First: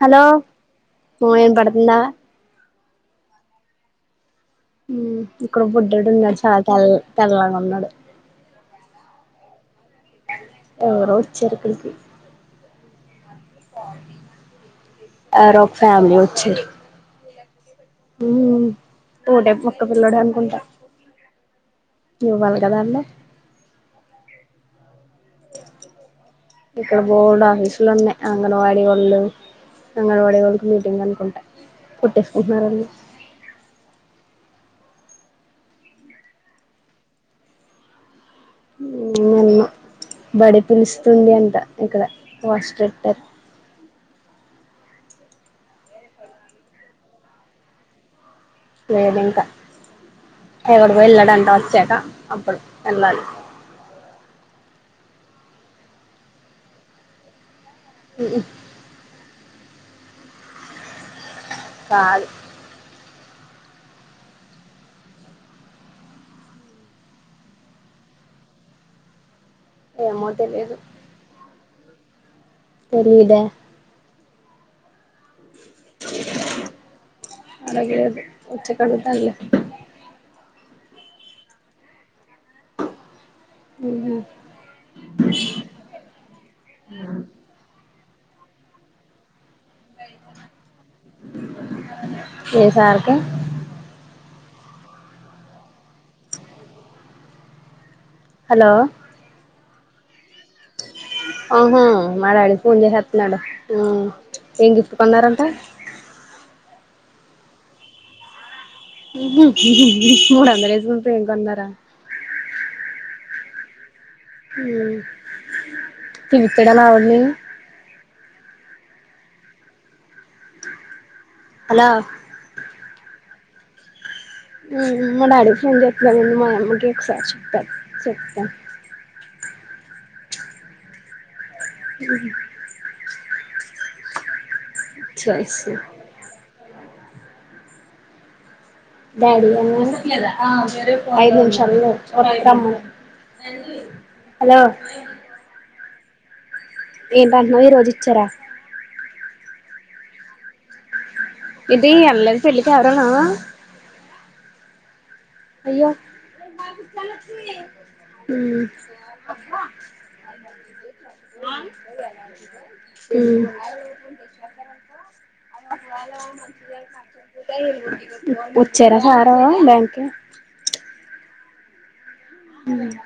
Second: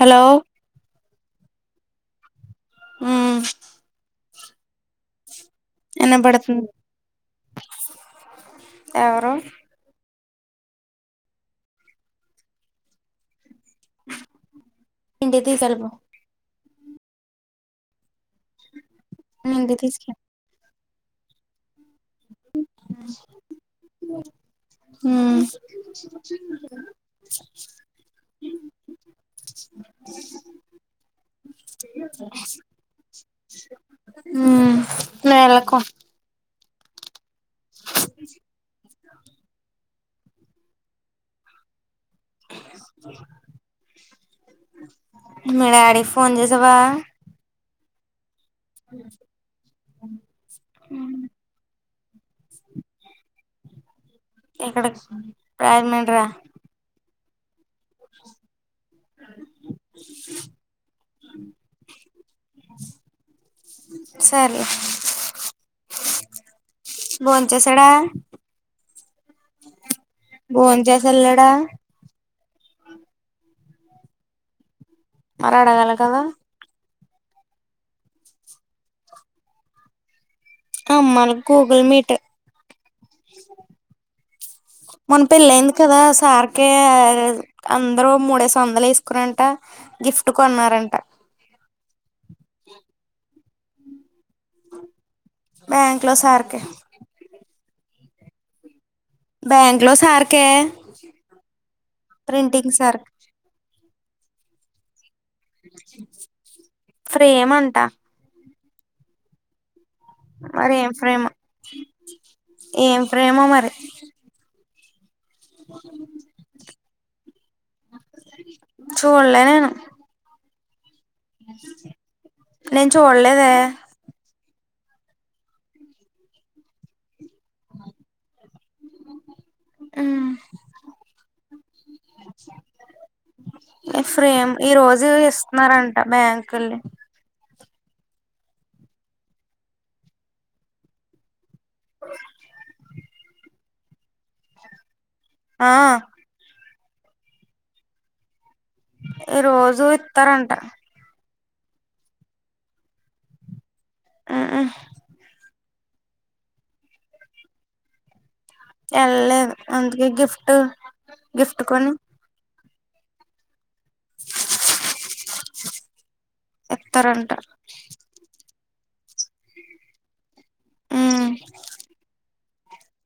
Hello పో ఇనపడుతుందా అహ్ ఉహ్ ఇక్కడ బుడ్డోడు ఉన్నాడు చాలా వినపడుతుంది తెల్ తెల్లాంగా ఉన్నాడు ఎవరు ఎవరో వచ్చారు ఇక్కడికి ఇంటికి ఎవరో ఒక తీసుకెళ్ళిపో ఫ్యామిలీ వచ్చారు. ఉహ్ హుహ్ తోటే ఇంటికి ఓక్క పిల్లడు తీసుకెళ్ అనుకుంటా నువ్ ఆల్గదా అండం హహ్ ఇక్కడ బోల్డ్ ఆఫీసులు ఉన్నాయి. అంగన్వాడీ వాళ్ళు అంగన్వాడీ వాళ్ళకి మీటింగ్ అనుకుంటా కుట్టేసుకున్నారళ్ళు. ఉహ్మ్ వెలకు ఇన్నే ఉన్న బడి పిలుస్తుంది అంట ఇక్కడ వాస్ట్రెటర్ మీ డాడి ఫోన్ చేసవా లేదు ఇంకా ఎక్కడికో వెళ్ళడంట వచ్చాక అప్పుడు ఏళ్లలి ఇక్కడకి ప్రజమండ్రా ఉహు కాళీ సరే బోన్ చేసడా ఏమో తెలియదు బోన్ చేసల్లేడా తెరిదే మారాడేల కదా అలాగే వచ్చక ఆడుతల్లే అమ్మా నీ గూగుల్ మీట్ ఉహ్ హు మోన్ పెళ్లెంది కదా సార్కీ అం అందరు మూడేసి వందలు వేసుకుని అంట గిఫ్ట్ కొన్నారంట. ఏసార్కి బ్యాంక్ లో సార్కి హలో బ్యాంక్లో సార్ ఆహా మరి ఆడు ప్రింటింగ్ ఫోన్ సార్ చేసేత్తన్నాడు. ఆ ఎందు కొన్నారంట. ఫ్రేమంట ఊహూ హూ హూ మరి ఏం మూడొందలేసి ఫ్రేం ఫ్రేమో కొన్నారా ఏం ఫ్రేమో మరి హ్మ్ పిలుత్తాడ లావణ్య ని చూళ్ళే నేను హలో నేను చూడలేద్ ఏ మా డాడికి ఫోన్ చేత్తన్నానండి మామమ్మీకీ ఒకసారి త చెత్త హ్మ్ హ్మ్ ఏ ఫ్రేమ్ ఈ రోజు చేసి ఇస్తున్నారంట బ్యాంకుల్ని డాడి ఆ.. ఐదు నిమిషా చమ్మ హలో ఆ ఏంటటన్నావు ఈ రోజు ఇచ్చారా రోజూ ఇత్తారంట. ఏటీ ఎళ్ళలేదా పెళ్లి కి ఎవరూను ఆ ఆ అయ్యో ఉమ్ ఎల్లలేదు అందుకే గిఫ్టు ఆ హ్మ్ ఇస్తారంట [unintelligible] చెరాఆరవా బ్యాంక్ కి ఊ ఉహ్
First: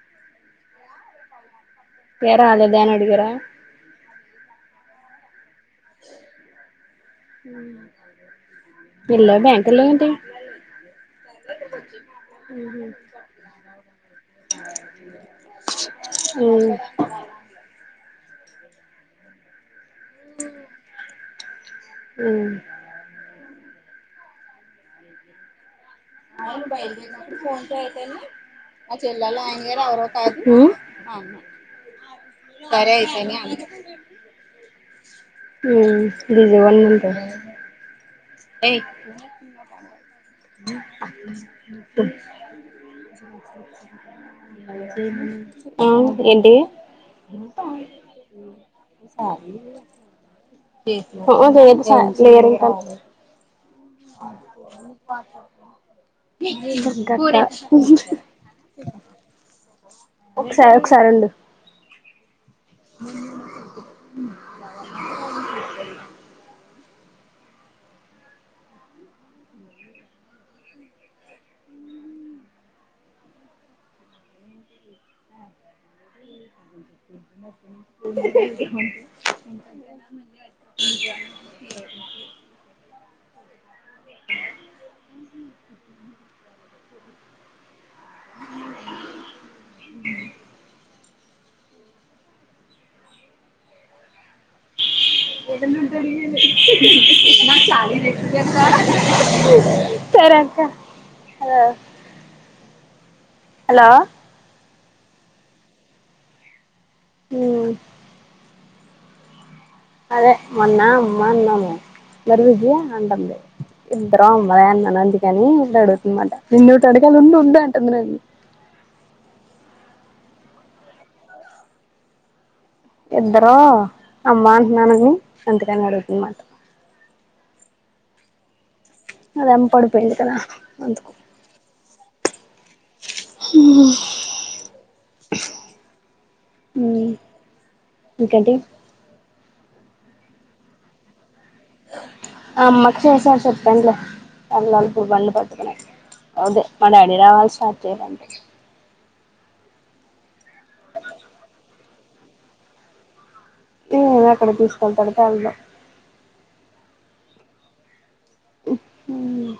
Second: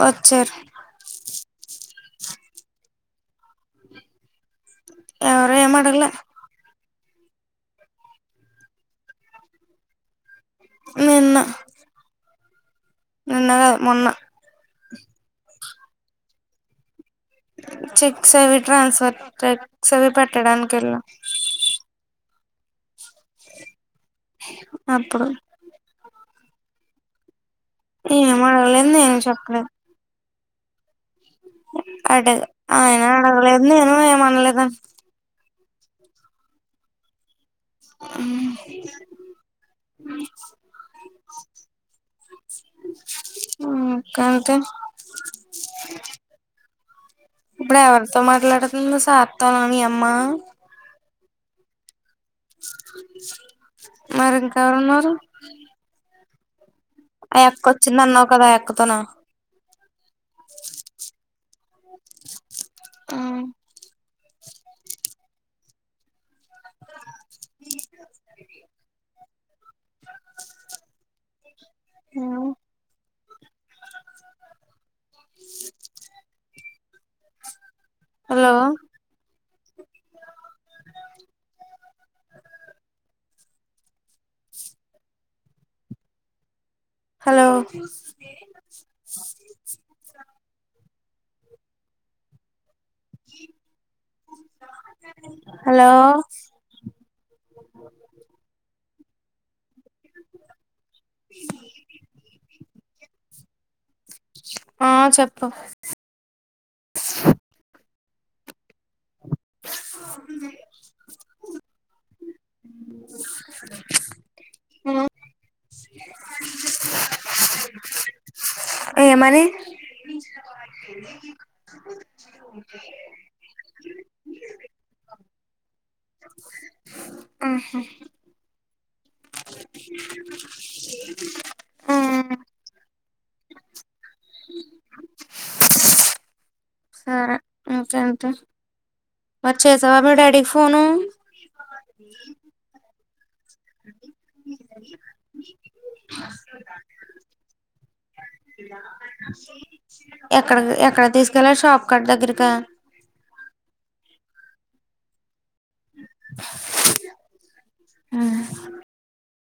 వచ్చర్ ఏర అదరు దాన అడికగిర ఆ ఏమడగలా ఇల్ల బ్యాంకల్లోంటే మీన్న ఉహ నిన్న మొన్న ఉ చెక్స్కు అవి ట్రాన్స్ఫర్ టెక్స్ అవి పెట్టడానికి కెల్ల ఉ అప్పుడు అవును బయటికి ఫోన్ అయితే ఏం అడగలేదు మ నేను చెల్లలో అయన అ అత్తు ఆ అడగా ఆయన అడగలేదు నేను ఏం అనలేదా ఉ బిజీగా వున్నింటదా ఏ ఎ ఇంకంతే ఏంటి ఇప్పుడు ఎవరితో మాట్లాడుతుంది సార్తోనా మీ అమ్మ పోసచ్చ క్లియర్గానే మరి ఇంకెవరున్నారు ఆ అక్క వచ్చింది అన్నావు కదా ఆ అక్కతోన ఒకసారి ఒకసారిడు ఆ అ మై హలో హలో హలో ఏదనుంటే అడిగెదె హు హు ఇ నా చాలెంజ్ తెల్సాగ అ సరే అక్క ఆ హలో ఆ చెప్పు ఉమ్ అదే మొన్న అమ్మన్నాము [unintelligible] అంటంది. ఇద్ [unintelligible] కాని డగుతుందంట నిన్నోటి అడగాలి ఉండు ఉండు అంటుంది నన్ని ఏమని ఇద్దరో అమ్మా అంటున్నానని అంతకని అడుగుతుందంట అద ఎమ్మ పడు పోయిందు కద అందుకు హ్మ్ హ్మ్ ఆఫ్ ఎంత మరి చేసావా మీ డాడీకి ఫోను అమ్మకి చేస చెప్పాన్లే వెళ్లాలి ఇప్పుడు బండి పట్టుకునే అదే మా డాడీ రావాలి స్టార్ట్ చేయాలంటె ఎక్కడ ఎక్కడ తీసుకెళ్ళాల షాప్కట్ దగ్గరకా హ్మ్ ఎక్కడికి తీసుకెళ్తాడో తెల్దు ఆ హు హ్మ్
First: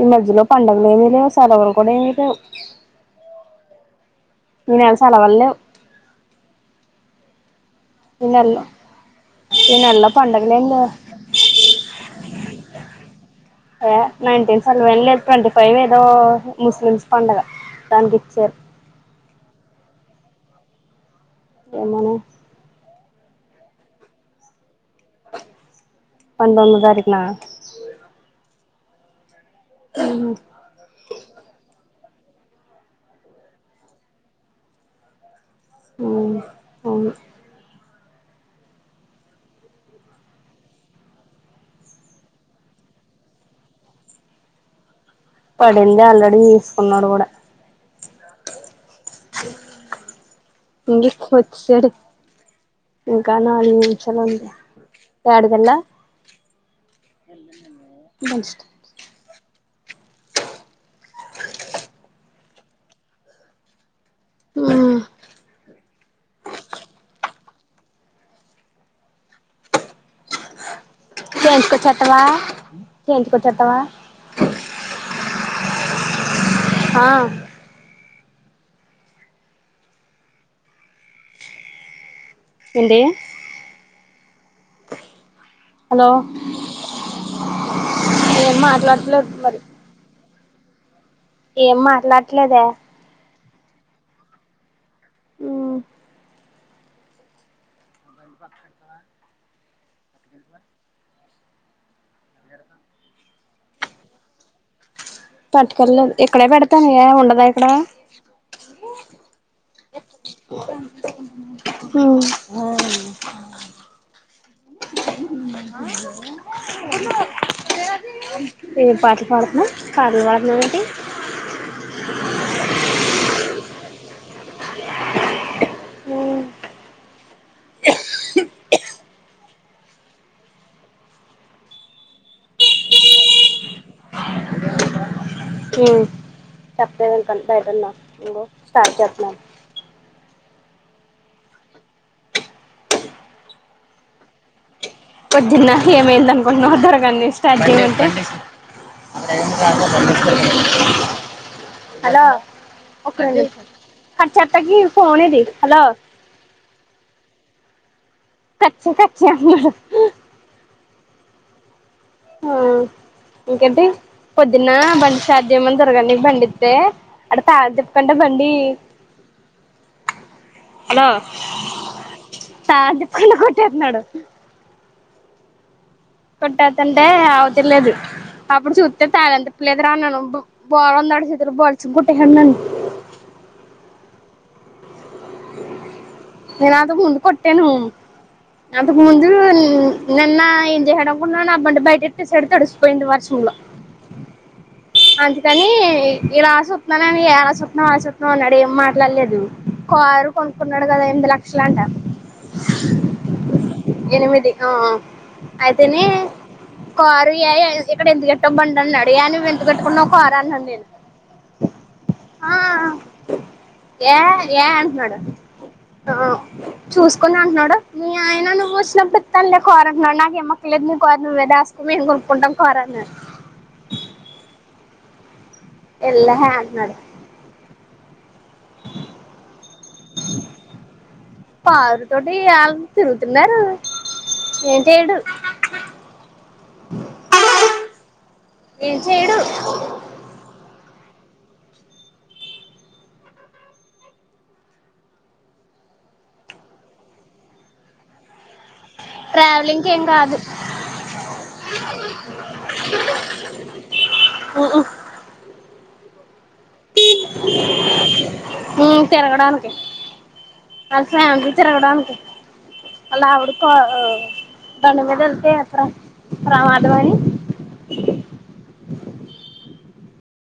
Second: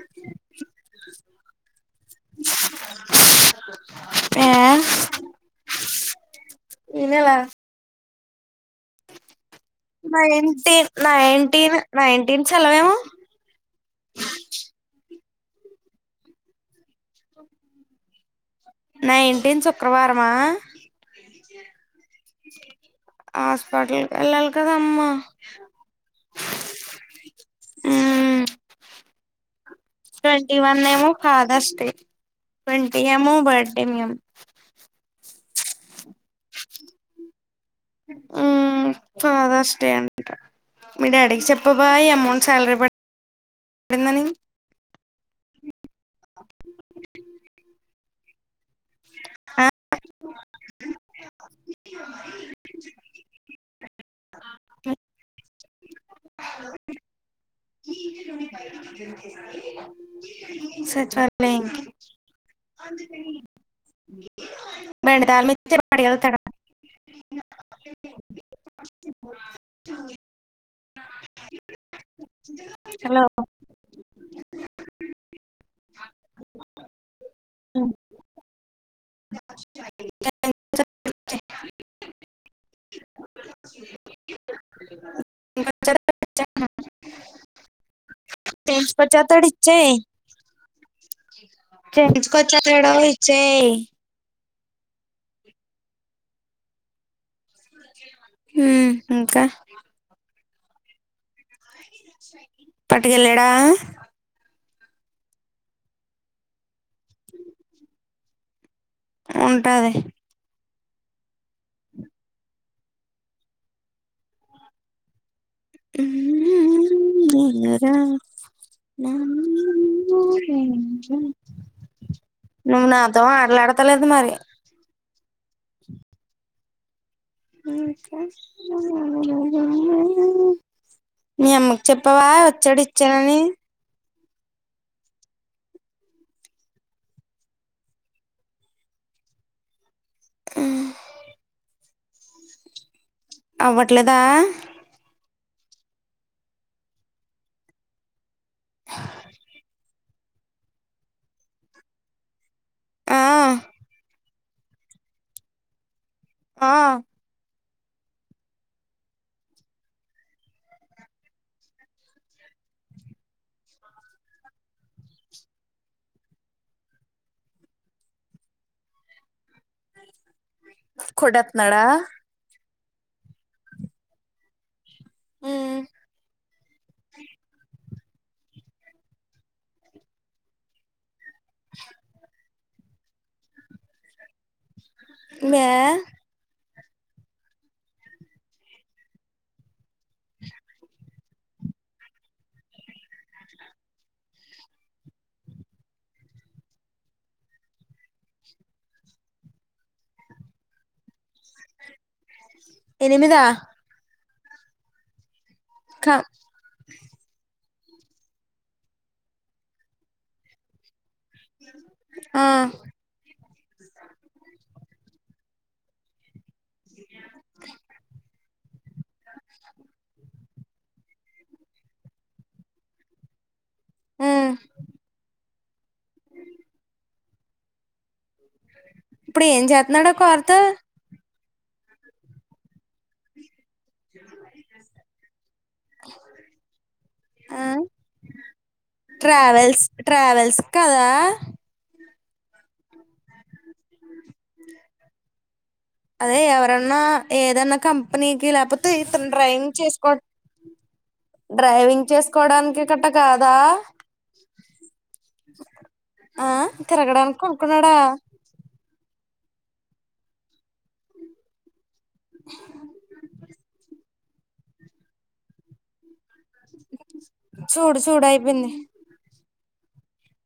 ఈ మధ్యలో పండుగలు ఏమి లేవు సెలవులు కూడా ఏమి లేవు. ఏ ఇ నెల సెలవల్లేవ్ ఈనెలా ఈనెల్లో నైన్టీన్ నైన్టీన్ నైన్టీన్ సెలవేమో ఏ నైన్టీన్ సెలవు ఏం లేదు ట్వంటీ ఫైవ్ ఏదో ముస్లిమ్స్ పండుగ దానికి ఇచ్చారు. నైన్టీన్ శుక్రవారమా ఎమోనె హాస్పిటల్ ఎల్లాలి కదా అమ్మా పంతొమ్దు తారీఖనా మ్మ్ ట్వంటీ వన్ ఏమొ ఫాథర్స్ డే ట్వంటీ ఏమొ బర్డే మమ్ అవును హ్మ్ ఫాదర్స్ డే అంట మీ డాడీకి చెప్పబా అమౌంట్ శాలరీ పడి పడిందని ంది ఆల్రెడీ తీసుకున్నాడు కూడా ఆ ఇంగే క్కు ఇచ్చేది ఇంకా నాది చ ఉంత ఎడదల సచివాలయంకి అది బండి తాళం మీ [unintelligible] చేయింకొచ్చేస్తవా? హలో చేయింకొచ్చేస్తవా? హా ఏంటీ? హలో! ఏం మాట్లాడట్లేదు చేయించుకొచ్చేస్తాడు. మరి ఇచ్చేయి ఏం మాట్లాడ్లేదా? చేయించుకొచ్చేస్తాడు [inaudible] హ్ [unintelligible] ఇంక పట్టుకెళ్ళాడా పట్టుకెళ్లలేదు ఇక్కడే పెడతాను యే ఉండదా ఇక్కడా ఉంటది. హ్ ఏ పాటలు పాడుతున్నావ్ పాటలు పాడుతున్నావ్ ఏంటి నువ్వు నాతో ఆటలాడ్తలేదు మరి అ మీ అమ్మకు చెప్పావా వచ్చాడు వచ్చాడని చెప్పలేదింక బయటున్న ఇగో స్టార్ట్ చేస్తున్నాను. హ్ అవ్వట్లేదా? పొద్దున్న ఏమయిందనుకుంటున్నవ్ దొరగాన్ని స్టార్ట్ చేయిమంటే ఒక్క రొండు ఆ నిమిషాలు చెత్తకి ఫోన్ ఏది? హలో ఆ కచ్చ కచ్చ ఆ ఇంకేంటి పొద్దున్న బండి స్టార్ట్ చేయమని దొరగానికి బండిస్తే [inaudible] బండి కొడత్నాడా? తాగి పలగొట్టేస్తున్నాడు. ఉమ్, కొట్టాతంటే అవతర్లేదు అప్పుడు చూస్తే తాళం తిప్పలేదు రా అన్నాను బో బోరందడు [unintelligible] బ్యా నేన్ అంతకు ముందు కొట్టాను అంతకు ముందూ నిన్నా ఏం చేసాడ్ అన్ న్నా నబంట బయట ఇటు సెడుతు అడుచ పోయింది వర్షంలో అందుకని ఇలా చూప్న్నానని ఏ రా సప్న్నాం అ చూప్న్నాం అన్నాడు ఏం మాట్లాడలేదు కారు కొనుక్కున్నాడు కదా ఎనిమిది ల లాంట ఎనిమిదా ఎనిమిది ఆ అయితేనే క కోరుయి ఇక్కడ ఎందు గట్ట బండి అడి అని తగట్టుకూన ఒక ఆరాలండి ఆ ఏ ఏ అంటున్నాడు ఆ చూసుకున్నా అంటున్నాడు నీ ఆయన నువ్వు వచ్చినప్పుడు తనలే కోరంటన్నాడు నాకేమ పక్కదుని కోరను దసుకు మేము కొనుక్కుంటాం కోరాను మ్ ఎల్ హే అంటున్నాడు ఇప్పుడు ఏం చేస్తున్నాడా కోరత పావురు తోటి వాళ్ళ తిరుగుతున్నారు ఏం చేయడు అ ఏం చేయడు ట్రావేల్స్ ట్రావెల్స్ కద ఆ అదే ఎవరన్నా ఏదన్నా కంపెనీకి లేపో ట్రావెలింగ్ ఏం కాదు డ్రైవింగ్ చేసుకోవడానికి గట కాదా ఉహు ఆ తిరగడానికికో అనుకున్నాడా ఉమ్ తిరగడానికి వాళ ఫ్యామిలీ తిరగడానికి అలా అవిడు కొ దణమదంత అత్ర ప్రమాధవణి చూడు చూడు అయిపోయింది